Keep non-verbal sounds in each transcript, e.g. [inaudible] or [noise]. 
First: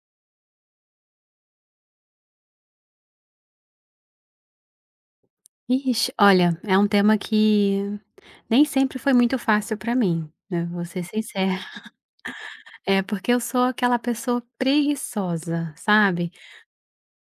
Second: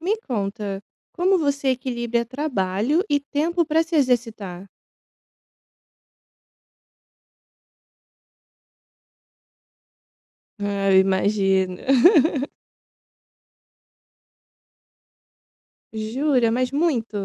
Me conta, como você equilibra trabalho e tempo para se exercitar? Ixi, olha, é um tema que nem sempre foi muito fácil para mim, né, vou Ah, eu ser sincera. imagino. [laughs] [laughs] É, porque eu sou aquela pessoa preguiçosa, sabe. Jura? Mas muito?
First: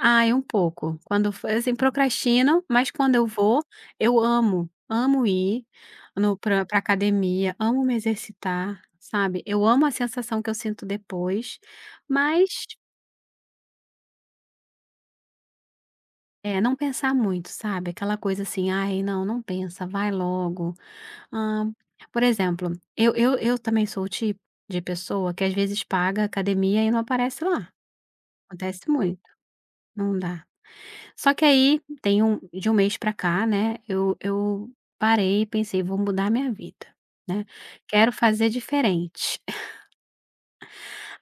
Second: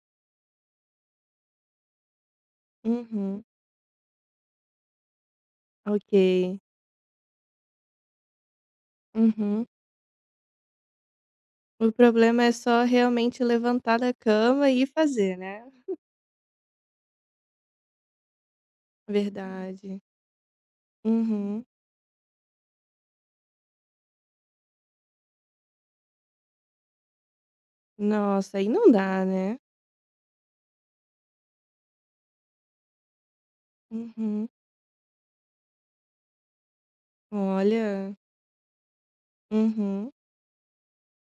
Ai, um pouco. Quando fo assim, procrastino, mas quando eu Uhum. vou, eu amo, amo ir no Ok. pra pra academia, amo me exercitar, sabe. Eu Uhum. amo a sensação que eu sinto depois, O problema é mas só realmente levantar da cama e fazer, né? é, não pensar muito, sabe, aquela coisa assim: "Ai, não, não pensa, Verdade. vai logo". Uhum. Ah, por exemplo, eu também sou o tipo de pessoa que às vezes paga academia e não aparece lá. Nossa, aí não Acontece muito, dá, né? não dá. Só que aí tem um de um mês pra cá, né, eu Uhum. eu parei e pensei: "Vou mudar minha vida", né, "Quero Olha. fazer diferente". [laughs] Uhum.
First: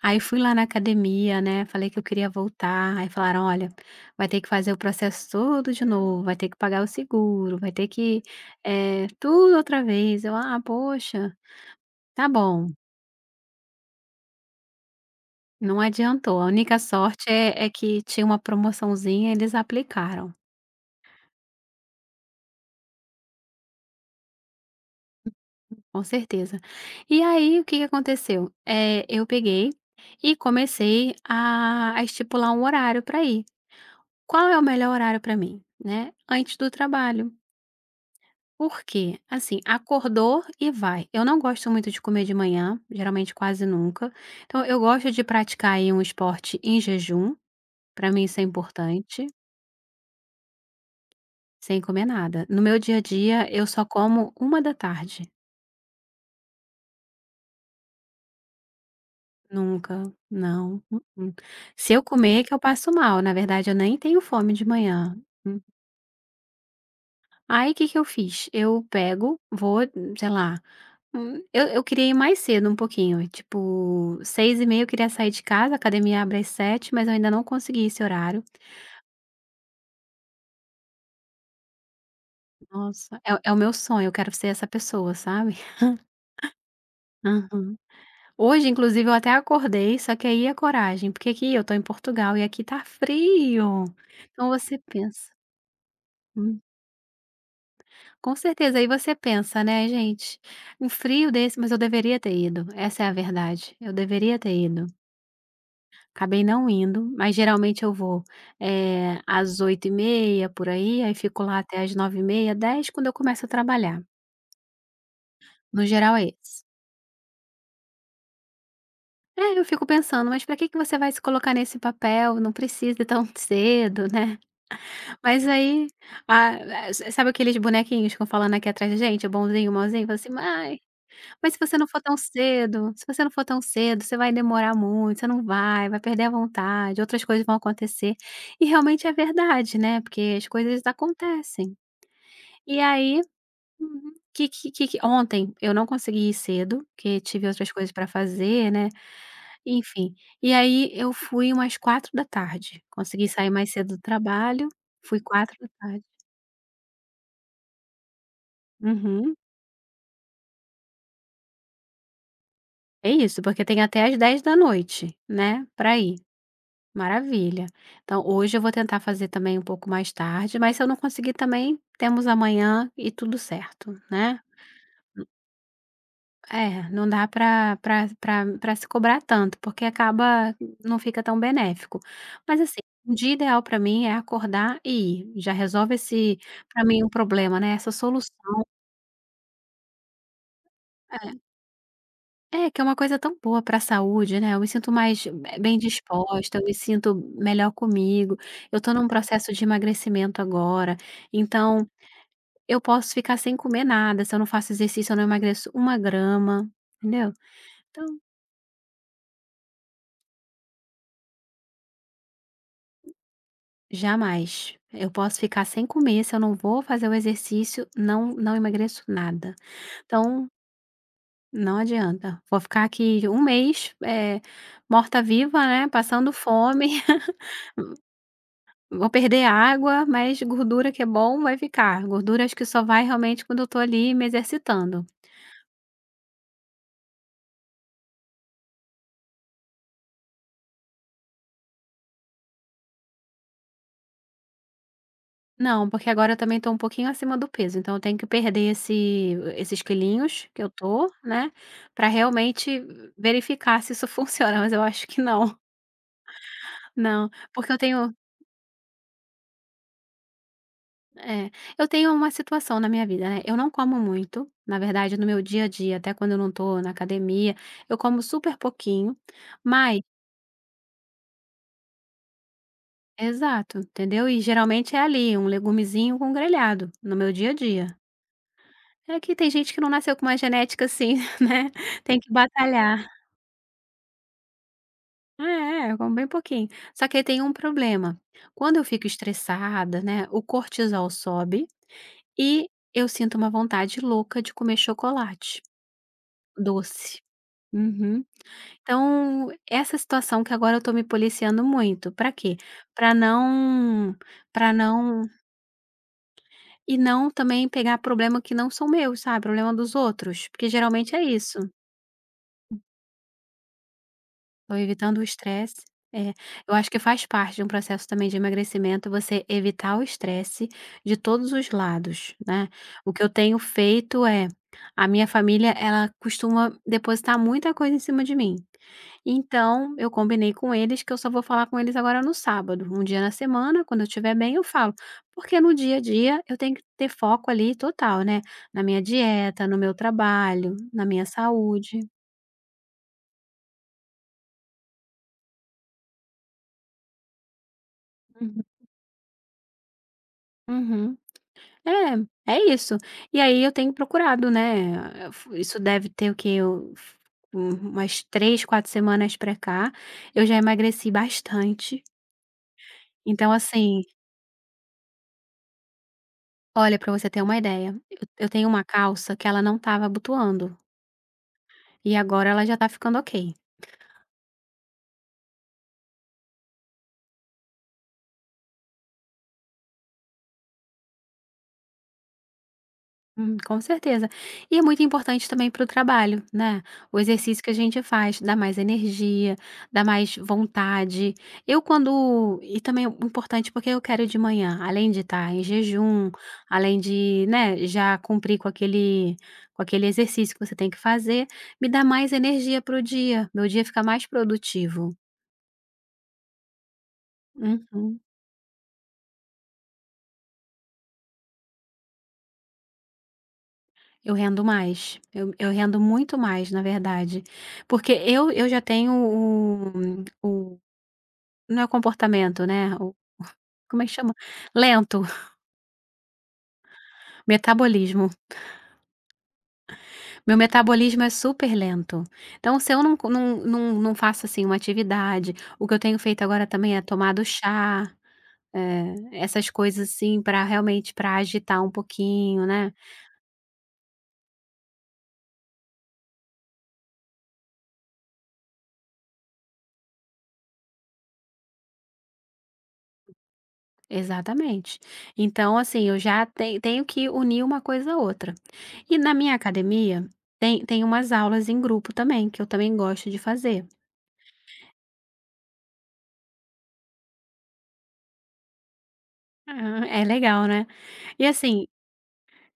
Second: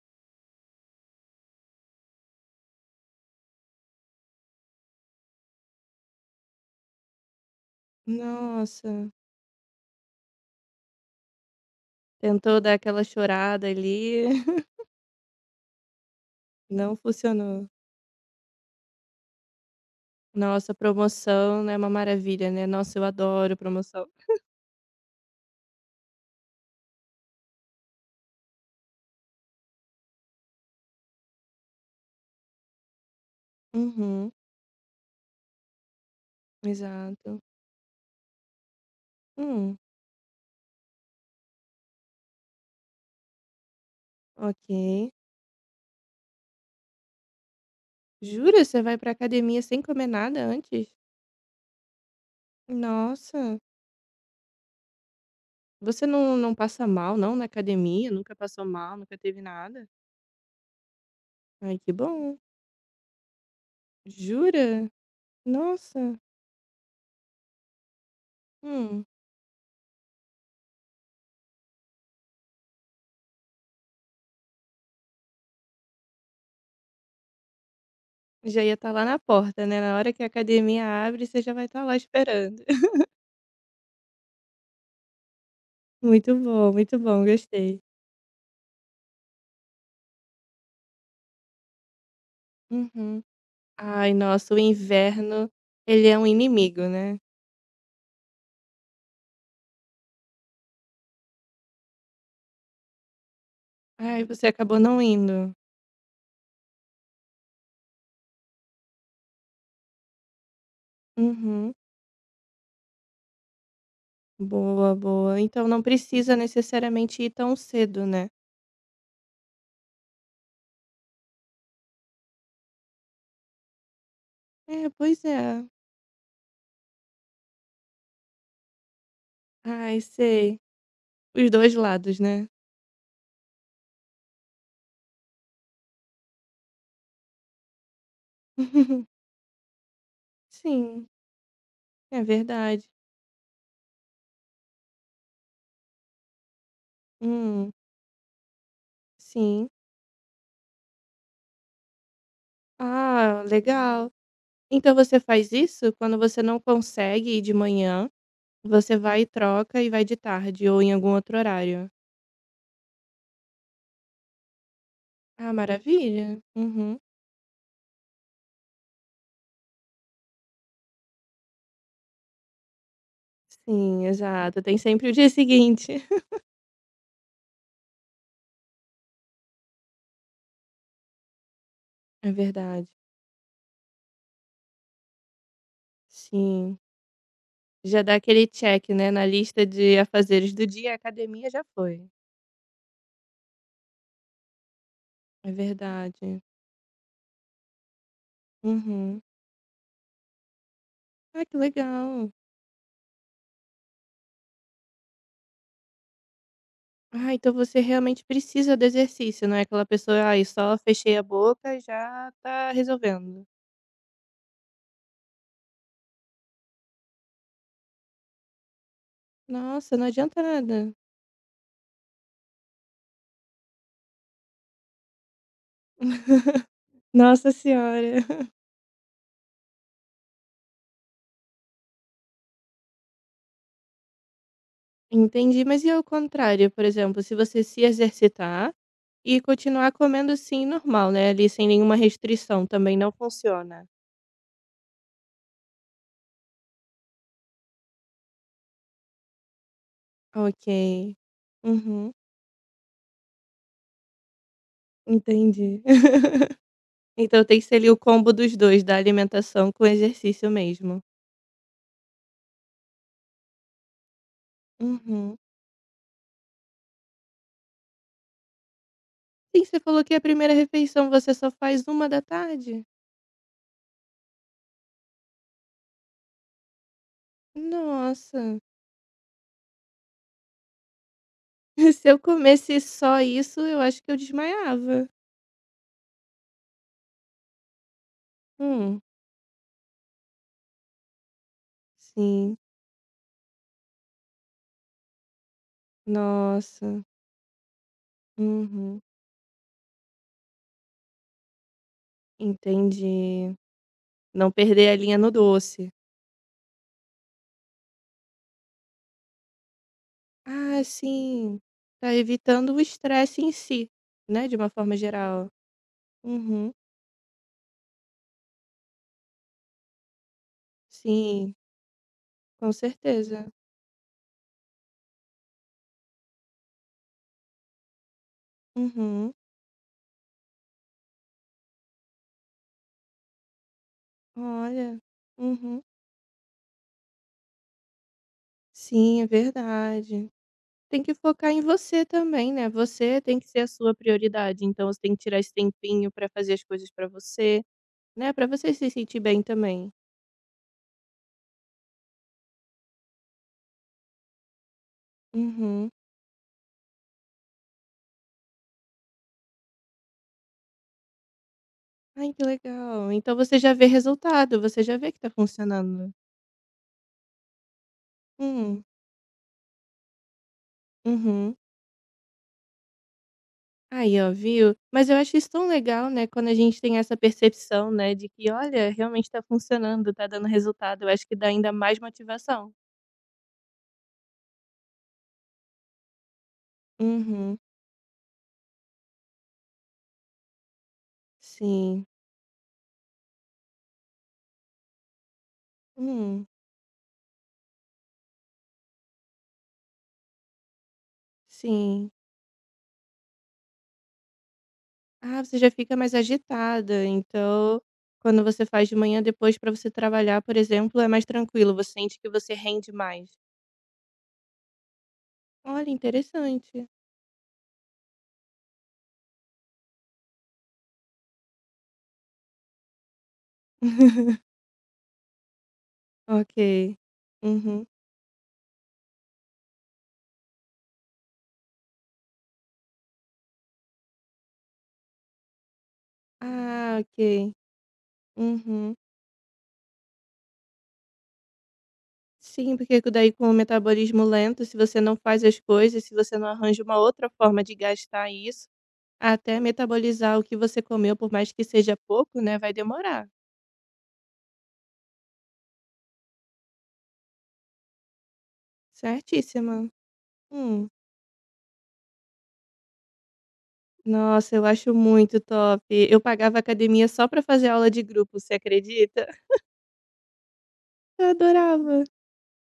Aí fui lá na academia, né, falei que eu queria voltar, aí falaram: "Olha, vai ter que fazer o processo todo de novo, vai ter que pagar o seguro, vai ter que, Nossa. tudo outra vez". Eu: "Ah, poxa, tá Tentou bom". dar aquela chorada ali, [laughs] Não adiantou, a única não sorte é funcionou. é que tinha uma promoçãozinha, eles aplicaram, Nossa, promoção né, é uma maravilha, né. Nossa, eu adoro promoção. com certeza. E aí o que que aconteceu? Eu peguei e comecei a estipular um horário para ir. Uhum, Qual é o melhor horário para mim, né? Antes do trabalho. exato. Por quê? Assim, Hum, acordou e vai. Eu não gosto muito de comer de manhã, geralmente quase nunca, então eu gosto ok. de praticar aí um esporte em jejum. Para mim isso é Jura? Você vai pra importante. academia sem comer nada antes? Sem comer nada. No meu dia a dia, Nossa, eu só como 1 da tarde. você não passa mal não na academia? Nunca passou mal, nunca teve nada? Nunca, não, mm-mm. Ai, que Se eu bom. comer é que eu passo mal, na verdade eu nem tenho fome de Jura? manhã. Hum. Nossa. Aí o que que eu fiz? Eu Hum, pego, vou, sei lá, eu queria ir mais cedo um pouquinho, tipo 6:30 eu queria sair de casa, a academia abre às 7, mas eu ainda não consegui esse horário. já ia estar lá na porta, né, na hora que a academia abre, você já vai estar lá esperando. [laughs] Nossa, é o meu sonho, eu quero ser essa pessoa, sabe? Muito bom, [laughs] gostei. Hoje, inclusive, eu até acordei, só que aí é coragem, porque aqui eu tô em Portugal e aqui tá Uhum. frio. Ai, Então nossa, o você pensa, inverno, ele é um hum, inimigo, né. com certeza, aí você pensa, né: "Gente, um frio desse, mas eu deveria ter ido", essa é a verdade, eu "Ai, deveria você ter acabou ido. não indo". Acabei não indo, mas geralmente eu vou, às 8:30 por aí, aí fico lá Uhum. até às 9:30, 10, quando eu começo a trabalhar, Boa, boa. Então não no geral é precisa esse. necessariamente ir tão cedo, né. É, eu fico pensando: "Mas pra que que você vai se colocar nesse papel? Não precisa tão [laughs] cedo, né?" É, pois Mas é. aí, ah, sa sabe aqueles bonequinhos que ficam falando aqui atrás da gente, o bonzinho, o Ai, malzinho, fala assim: sei. "Mas Os se 2 você não for tão lados, né. cedo, se você não for tão cedo, você vai demorar muito, você não vai, vai perder a vontade, outras coisas vão acontecer". E realmente é [laughs] verdade, né, porque as coisas Sim, acontecem. é E verdade. aí, uhum, que ontem eu não consegui ir cedo, porque tive Hum, outras coisas para fazer, né, sim. enfim. E aí eu fui umas 4 da tarde, consegui Ah, sair mais cedo do legal. trabalho, Então você fui faz isso 16h. quando você não consegue ir de manhã, você vai e Uhum. troca e vai de tarde ou em algum outro horário. É isso, porque tem até às 10 da noite, Ah, né, para ir. maravilha. Uhum. Maravilha. Então hoje eu vou tentar fazer também um pouco mais tarde, mas se eu não conseguir também, temos amanhã e tudo certo, Sim, né. exato. Tem sempre o dia [laughs] seguinte. É, não dá para para para pra se cobrar tanto, porque acaba não fica tão benéfico. É Mas assim, verdade. um dia ideal para mim é acordar e ir, já resolve esse Sim. para mim um problema, né, essa Já dá aquele solução check, né, na lista de afazeres do dia, a é. academia já foi. Que é uma coisa tão boa para a saúde, né, eu me sinto mais É be bem verdade. disposta, eu me sinto melhor comigo, eu tô num Uhum. processo de emagrecimento agora, Ah, que então legal. eu posso ficar sem comer nada, se eu não faço exercício eu não emagreço uma grama, entendeu. Ah, então você Então, realmente precisa do exercício, não é aquela pessoa, ai, só fechei a boca e já tá resolvendo. jamais, eu posso ficar sem comer, se eu não vou fazer o exercício, não emagreço nada. Nossa, não adianta Então, nada. não adianta, vou ficar aqui um mês, morta-viva, né, passando fome. [laughs] [laughs] Nossa senhora. Vou perder água, mas gordura que é bom vai ficar. Gordura acho que só vai realmente quando eu tô ali me exercitando. Entendi, mas e ao contrário, por exemplo, se você se exercitar e continuar comendo, assim, normal, né, ali sem nenhuma restrição, também não funciona? Não, porque agora eu também tô um pouquinho acima do peso, então eu tenho que perder esses quilinhos que eu tô, Ok. né, pra Uhum, realmente verificar se isso [laughs] funciona, mas eu acho que não. entendi. [laughs] Não, Então tem que porque ser ali o combo dos dois, da alimentação com exercício mesmo. é, eu tenho uma situação na minha vida, né, eu não como muito, na verdade no Uhum. meu dia a dia, até quando eu não tô na academia, eu como super pouquinho, Sim, você mas falou que a primeira refeição você só faz uma da tarde. exato, entendeu? E geralmente é ali, um legumezinho com grelhado, no meu dia a dia. Nossa, É que tem gente que não nasceu com uma genética assim, [laughs] né, [laughs] se eu tem que comesse batalhar. só isso, eu acho que eu desmaiava. É, é, come bem pouquinho. Só que aí tem um problema, quando eu Hum, fico estressada, né, o cortisol sobe sim. e eu sinto uma vontade louca de comer chocolate Nossa. doce. Uhum. Uhum, Então, essa situação que agora eu tô me policiando muito, pra quê? Pra entendi. não Não para perder a linha não no doce. E não também pegar problema que não são meus, sabe, problema dos outros, porque Ah, geralmente é isso. sim. Tá evitando o estresse em si, né, de uma Tô forma evitando o geral. estresse. É, Uhum. eu acho que faz parte de um processo também de emagrecimento você evitar o estresse de todos Sim, os lados, né. com O que eu certeza. tenho feito é a minha família, ela costuma depositar muita coisa em cima de mim. Uhum. Então, eu combinei com eles que eu só vou falar com eles agora no sábado. Um dia na semana, quando eu estiver bem, eu falo. Olha. Porque no Uhum. dia a dia eu tenho que ter foco ali total, né, na minha Sim, é dieta, no meu verdade. trabalho, Tem na que minha focar em saúde. você também, né? Você tem que ser a sua prioridade, então você tem que tirar esse tempinho pra fazer as coisas pra você, né, pra Uhum. você se sentir bem também. Uhum. É, é isso. E aí eu tenho procurado, né, fu isso Uhum. deve ter o quê? Eu f um umas 3, 4 semanas pra cá, eu já emagreci bastante. Ai, que legal. Então Então você já vê assim, resultado, você já vê que tá funcionando. olha, pra você ter uma ideia, eu tenho Hum. uma calça que ela não estava abotoando, Uhum. e agora ela já tá ficando ok. Aí, ó, viu? Mas eu acho isso tão legal, né, quando a gente tem essa percepção, né, de que: "Olha, realmente tá funcionando, tá dando resultado". Eu acho que dá ainda mais motivação. Com certeza. E é muito importante também para o trabalho, né? O Uhum. exercício que a gente faz dá mais energia, dá mais vontade. Eu Sim. quando e também é importante porque eu quero de manhã, além de estar em jejum, Hum. além de, né, já cumprir com aquele exercício que você tem que fazer, me dá Sim. mais energia para o dia. Meu dia fica mais produtivo. Ah, você já fica mais agitada, então Uhum. quando você faz de manhã, depois para você trabalhar, por exemplo, é mais tranquilo, você sente que você rende mais. Eu rendo mais. Eu Olha, rendo muito mais, na interessante. verdade. Porque eu já tenho o, não é o comportamento, né, o, como é que chama? [laughs] Lento, [laughs] Ok. Uhum. metabolismo. Meu metabolismo é super lento. Então se eu não co não não não faço, assim, uma atividade, o que eu tenho feito agora também Ah, é tomado ok. chá, Uhum. Essas coisas, assim, para realmente para agitar um pouquinho, Sim, né. porque co daí com o metabolismo lento, se você não faz as coisas, se você não arranja uma outra forma de gastar isso, até metabolizar o que você comeu, por mais que seja pouco, né, vai demorar. Exatamente. Então, assim, eu já tenho que unir uma coisa à outra. E na minha Certíssima. academia tem Hum. tem umas aulas em grupo também, que eu também gosto de fazer. Nossa, eu acho muito top. Eu pagava academia só pra fazer aula de grupo, você acredita? [laughs] Ah, é legal, né. Eu E assim, adorava.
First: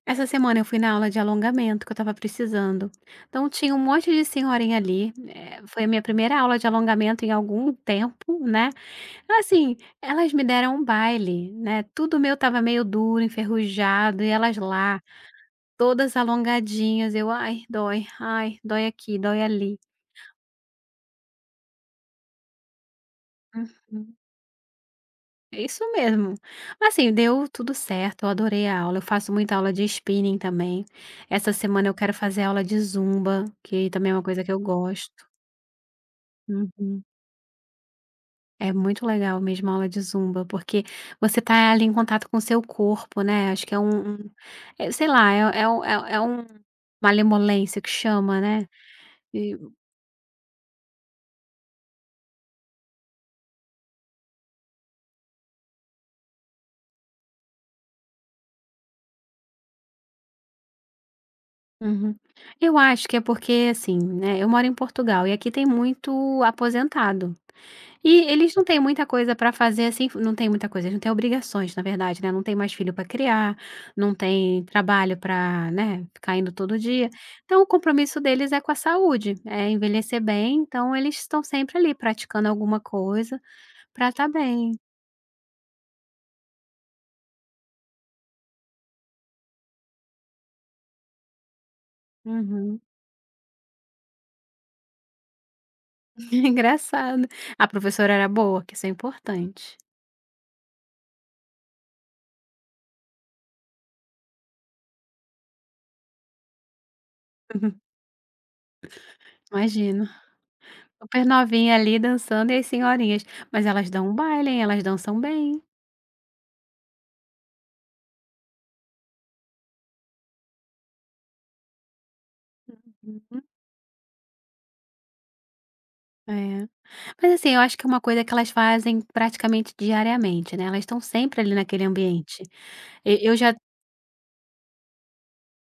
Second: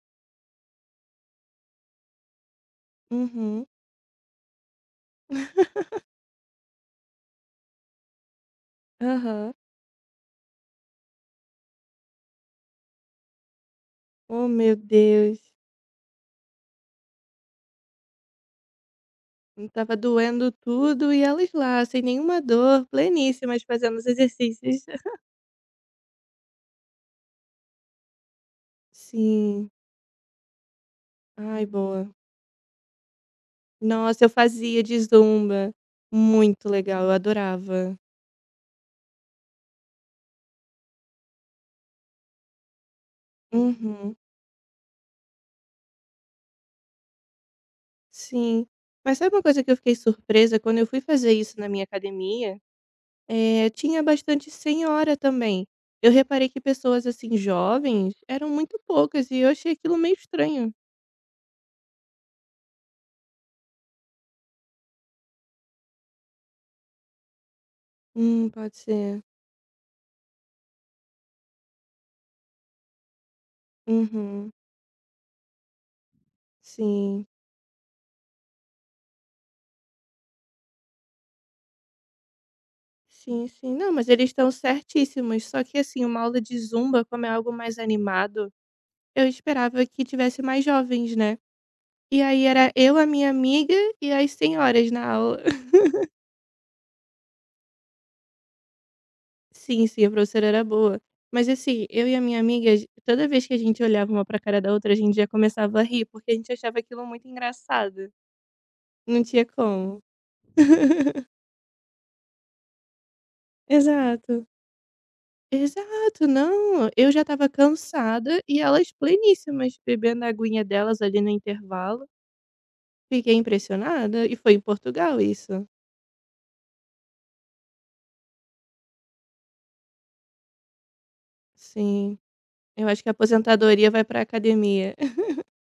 essa semana eu fui na aula de alongamento que eu estava precisando. Então Uhum. tinha um monte de senhorinha ali, foi a minha primeira aula de alongamento em algum tempo, né. Aham. Assim, elas me deram um baile, né, tudo meu tava meio duro, enferrujado, e Oh, elas meu lá, Deus. todas alongadinhas, eu: "Ai, dói. Ai, dói aqui, dói Eu ali". tava doendo tudo e elas lá, sem nenhuma dor, pleníssimas, fazendo os Uhum. exercícios. [laughs] É isso mesmo. Mas assim, deu tudo certo, eu adorei a aula, eu faço muita Sim. aula de spinning também. Essa Ai, semana eu boa. quero fazer aula de zumba, que também é uma Nossa, eu coisa que eu fazia de gosto. zumba. Muito legal, Uhum. eu adorava. É muito legal mesmo a aula de Zumba, porque você tá ali em contato com o seu corpo, né, acho que é um Uhum, um sei lá, uma malemolência que chama, sim. né. Mas sabe uma E coisa que eu fiquei surpresa? Quando eu fui fazer isso na minha academia, tinha bastante senhora também. Eu reparei que pessoas, assim, jovens eram muito poucas e eu achei aquilo meio estranho. uhum. Eu acho que é porque, assim, né, eu moro em Portugal e aqui tem muito aposentado. E eles não Pode têm muita ser. coisa pra fazer, assim, não tem muita coisa, eles não têm obrigações, na verdade, né, não tem mais filho pra criar, não Uhum. tem trabalho pra, né, ficar indo todo dia. Sim. Então, o compromisso deles é com a saúde, é envelhecer bem, então eles estão sempre ali praticando alguma coisa Sim, sim. Não, mas pra estar eles estão bem. certíssimos, só que, assim, uma aula de zumba, como é algo mais animado, eu esperava que tivesse mais jovens, né. E aí era Uhum. eu, a minha amiga e as senhoras na aula. [laughs] [laughs] Engraçado. A professora era boa, que isso é importante. Sim, sim, a professora era boa. Mas assim, eu e a minha amiga, a gen toda vez que a gente olhava uma pra cara da outra, a gente já começava a rir, porque a gente achava aquilo muito [laughs] engraçado. Não tinha como. Imagino, super [laughs] novinha ali dançando e as senhorinhas, mas elas dão um Exato. baile, hein, elas dançam bem. Exato, não, eu já estava cansada e elas pleníssimas, bebendo a aguinha delas ali no intervalo. Fiquei Uhum. impressionada e foi em Portugal isso. É. Mas assim, eu acho que é uma coisa que elas fazem praticamente diariamente, né, elas estão sempre ali naquele Sim, ambiente. eu acho que a E eu já aposentadoria vai pra academia.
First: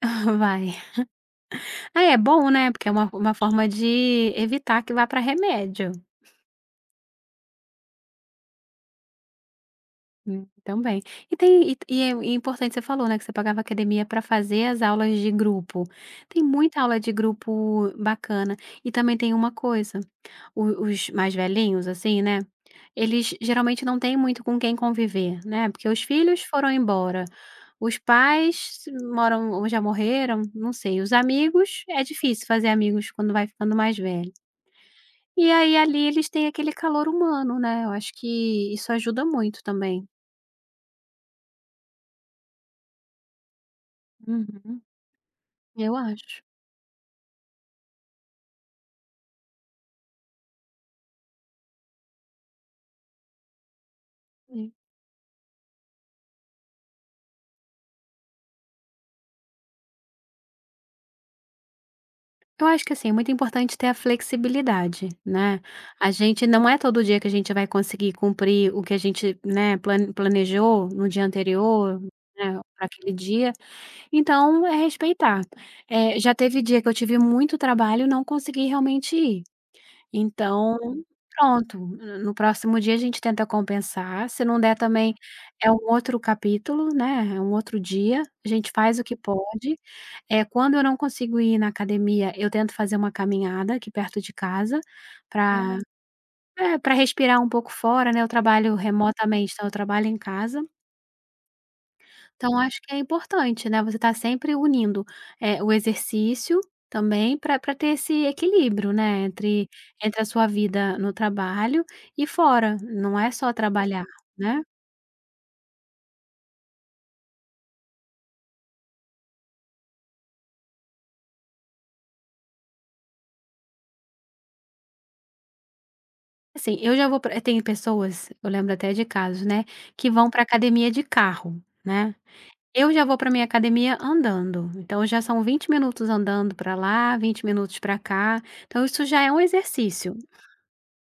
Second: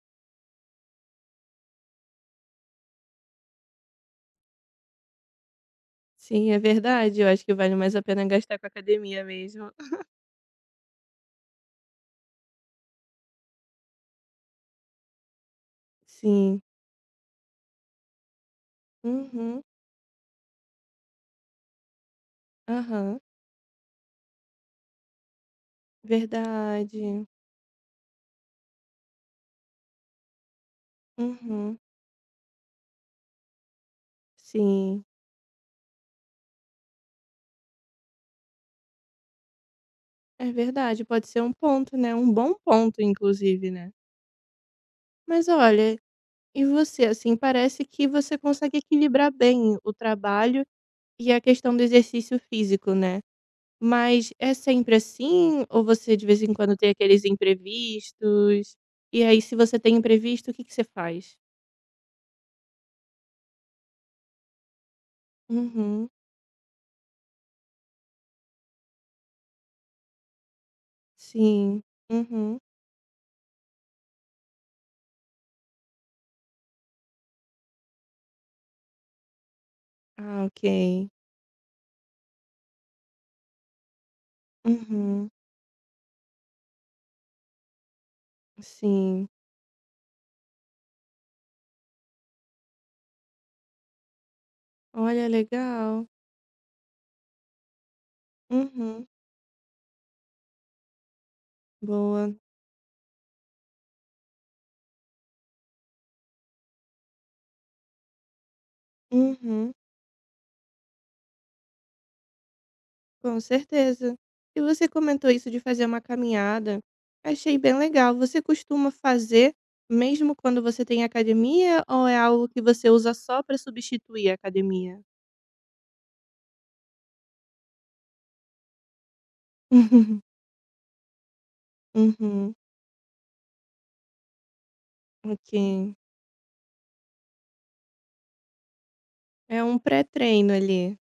[laughs] vai. Ah, é bom, né, porque é uma forma de evitar que vá para remédio. Sim, é verdade. Eu acho que vale mais a pena gastar com academia mesmo. Também. E tem e é importante, você falou, né, que você pagava academia para fazer as aulas de grupo. Tem Sim. muita aula de grupo bacana. E também tem uma Uhum. coisa, o os mais velhinhos, assim, né, Aham. eles geralmente não têm muito com quem conviver, né, porque os filhos foram embora, Verdade. os pais moram ou já morreram, não sei, os Uhum. amigos é difícil fazer amigos quando vai ficando mais velho. Sim. E aí, ali, eles têm aquele calor humano, né, eu acho que isso ajuda muito também. É verdade. Pode ser um ponto, né? Um bom ponto, inclusive, né? Uhum. Mas Eu olha, acho. e você, assim, parece que você consegue equilibrar bem o trabalho e a questão do exercício físico, né? Mas é É. sempre assim? Ou você de vez em quando tem aqueles imprevistos? E aí, se você tem imprevisto, o que que você faz? Eu acho que, assim, é muito importante ter a flexibilidade, né. Uhum. A gente não é todo dia que a gente vai conseguir cumprir o que a gente, né, planejou no dia Sim. anterior, Uhum. né, pra aquele dia, então é respeitar. Já teve dia que eu tive muito trabalho e não consegui realmente ir. Ah, Então, ok. pronto, no próximo dia a gente tenta compensar, se não der também Uhum. é um outro capítulo, né, é um outro dia, a gente faz o que Sim. pode. É quando eu não consigo ir na academia, eu tento fazer uma caminhada aqui perto de casa Olha, para legal. para respirar um pouco fora, né, eu trabalho Uhum. remotamente, então eu trabalho em casa. Boa. Então acho que é importante, né, você tá sempre unindo, o exercício também para pra ter esse equilíbrio, né, entre Uhum. A sua vida no trabalho e fora, não é Com só trabalhar, certeza. E né. você comentou isso de fazer uma caminhada. Achei bem legal. Você costuma fazer mesmo quando você tem academia ou é algo que você usa só para substituir a academia? Assim, eu já vou pra tem pessoas, eu lembro até de casos, né, [laughs] que Uhum. vão para academia de carro, né. Uhum. Eu já vou para minha academia andando, então já são 20 Ok. minutos andando para lá, 20 minutos para cá, então isso já é um É um exercício. pré-treino ali.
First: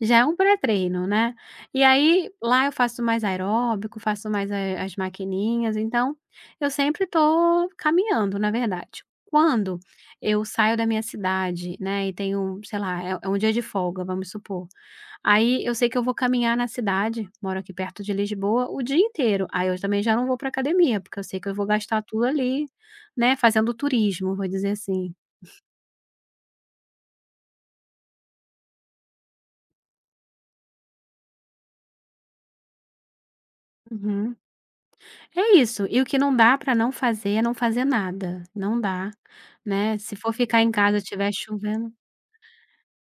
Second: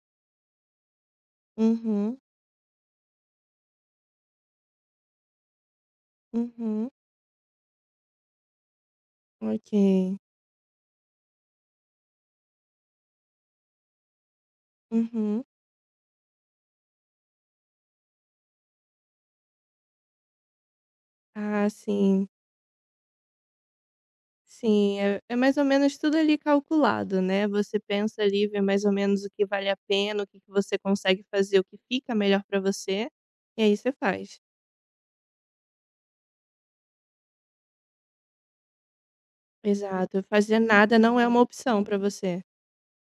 Já é um pré-treino, né. E Uhum. aí, lá eu faço mais aeróbico, faço mais a as maquininhas, então eu Uhum. sempre tô caminhando, na verdade. Ok. Quando eu saio da minha cidade, né, e tenho, sei lá, é um dia de folga, vamos supor, Uhum. aí eu sei que eu vou caminhar na cidade, moro aqui perto de Lisboa, o dia inteiro. Aí eu também já não vou para academia, porque eu sei que eu vou Ah, gastar tudo sim. ali, né, fazendo turismo, vou dizer Sim, assim. é é mais ou menos tudo ali calculado, né, você pensa ali, vê mais ou menos o que vale a pena, o que que você consegue fazer, o que fica melhor pra você, e aí você Uhum. faz. É isso, e o que não dá para não fazer é não fazer nada, não dá, né. Se Exato, for fazer ficar em nada casa, não é estiver uma opção chovendo, pra você.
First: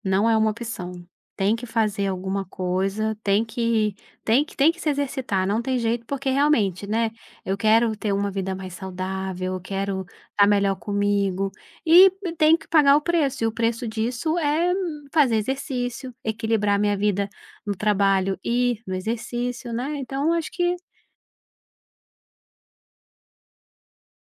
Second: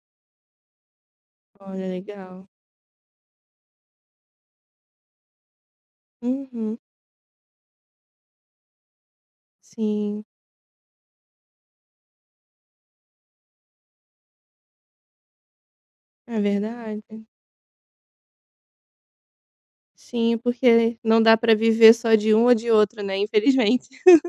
não é uma opção. Tem que Olha, fazer alguma legal. coisa, tem que se exercitar, não tem jeito, porque Uhum. realmente, né, eu quero ter uma vida mais saudável, eu quero Sim, estar melhor comigo, e tem que pagar o preço, e o preço disso é fazer exercício, é equilibrar minha verdade. vida no trabalho e no exercício, né, então Sim, acho que porque não dá pra viver só de um ou de outro, né, infelizmente. [laughs]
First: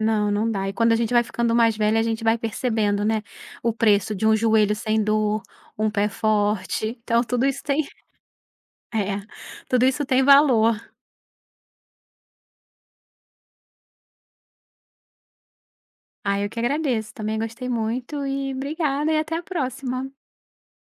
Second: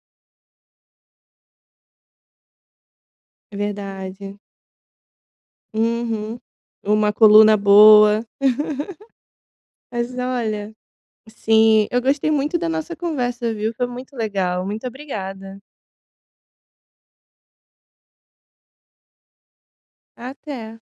não, não dá. E quando a gente vai ficando mais velha, a gente vai percebendo, né, É o preço de um verdade. joelho sem dor, um pé Uhum. forte. Uma Então tudo coluna isso tem boa. [laughs] [laughs] é, tudo isso Mas tem olha, valor. sim, eu gostei muito da nossa conversa, viu? Foi muito legal. Muito obrigada. Ah, eu que agradeço, também gostei muito e obrigada e até a próxima. Até.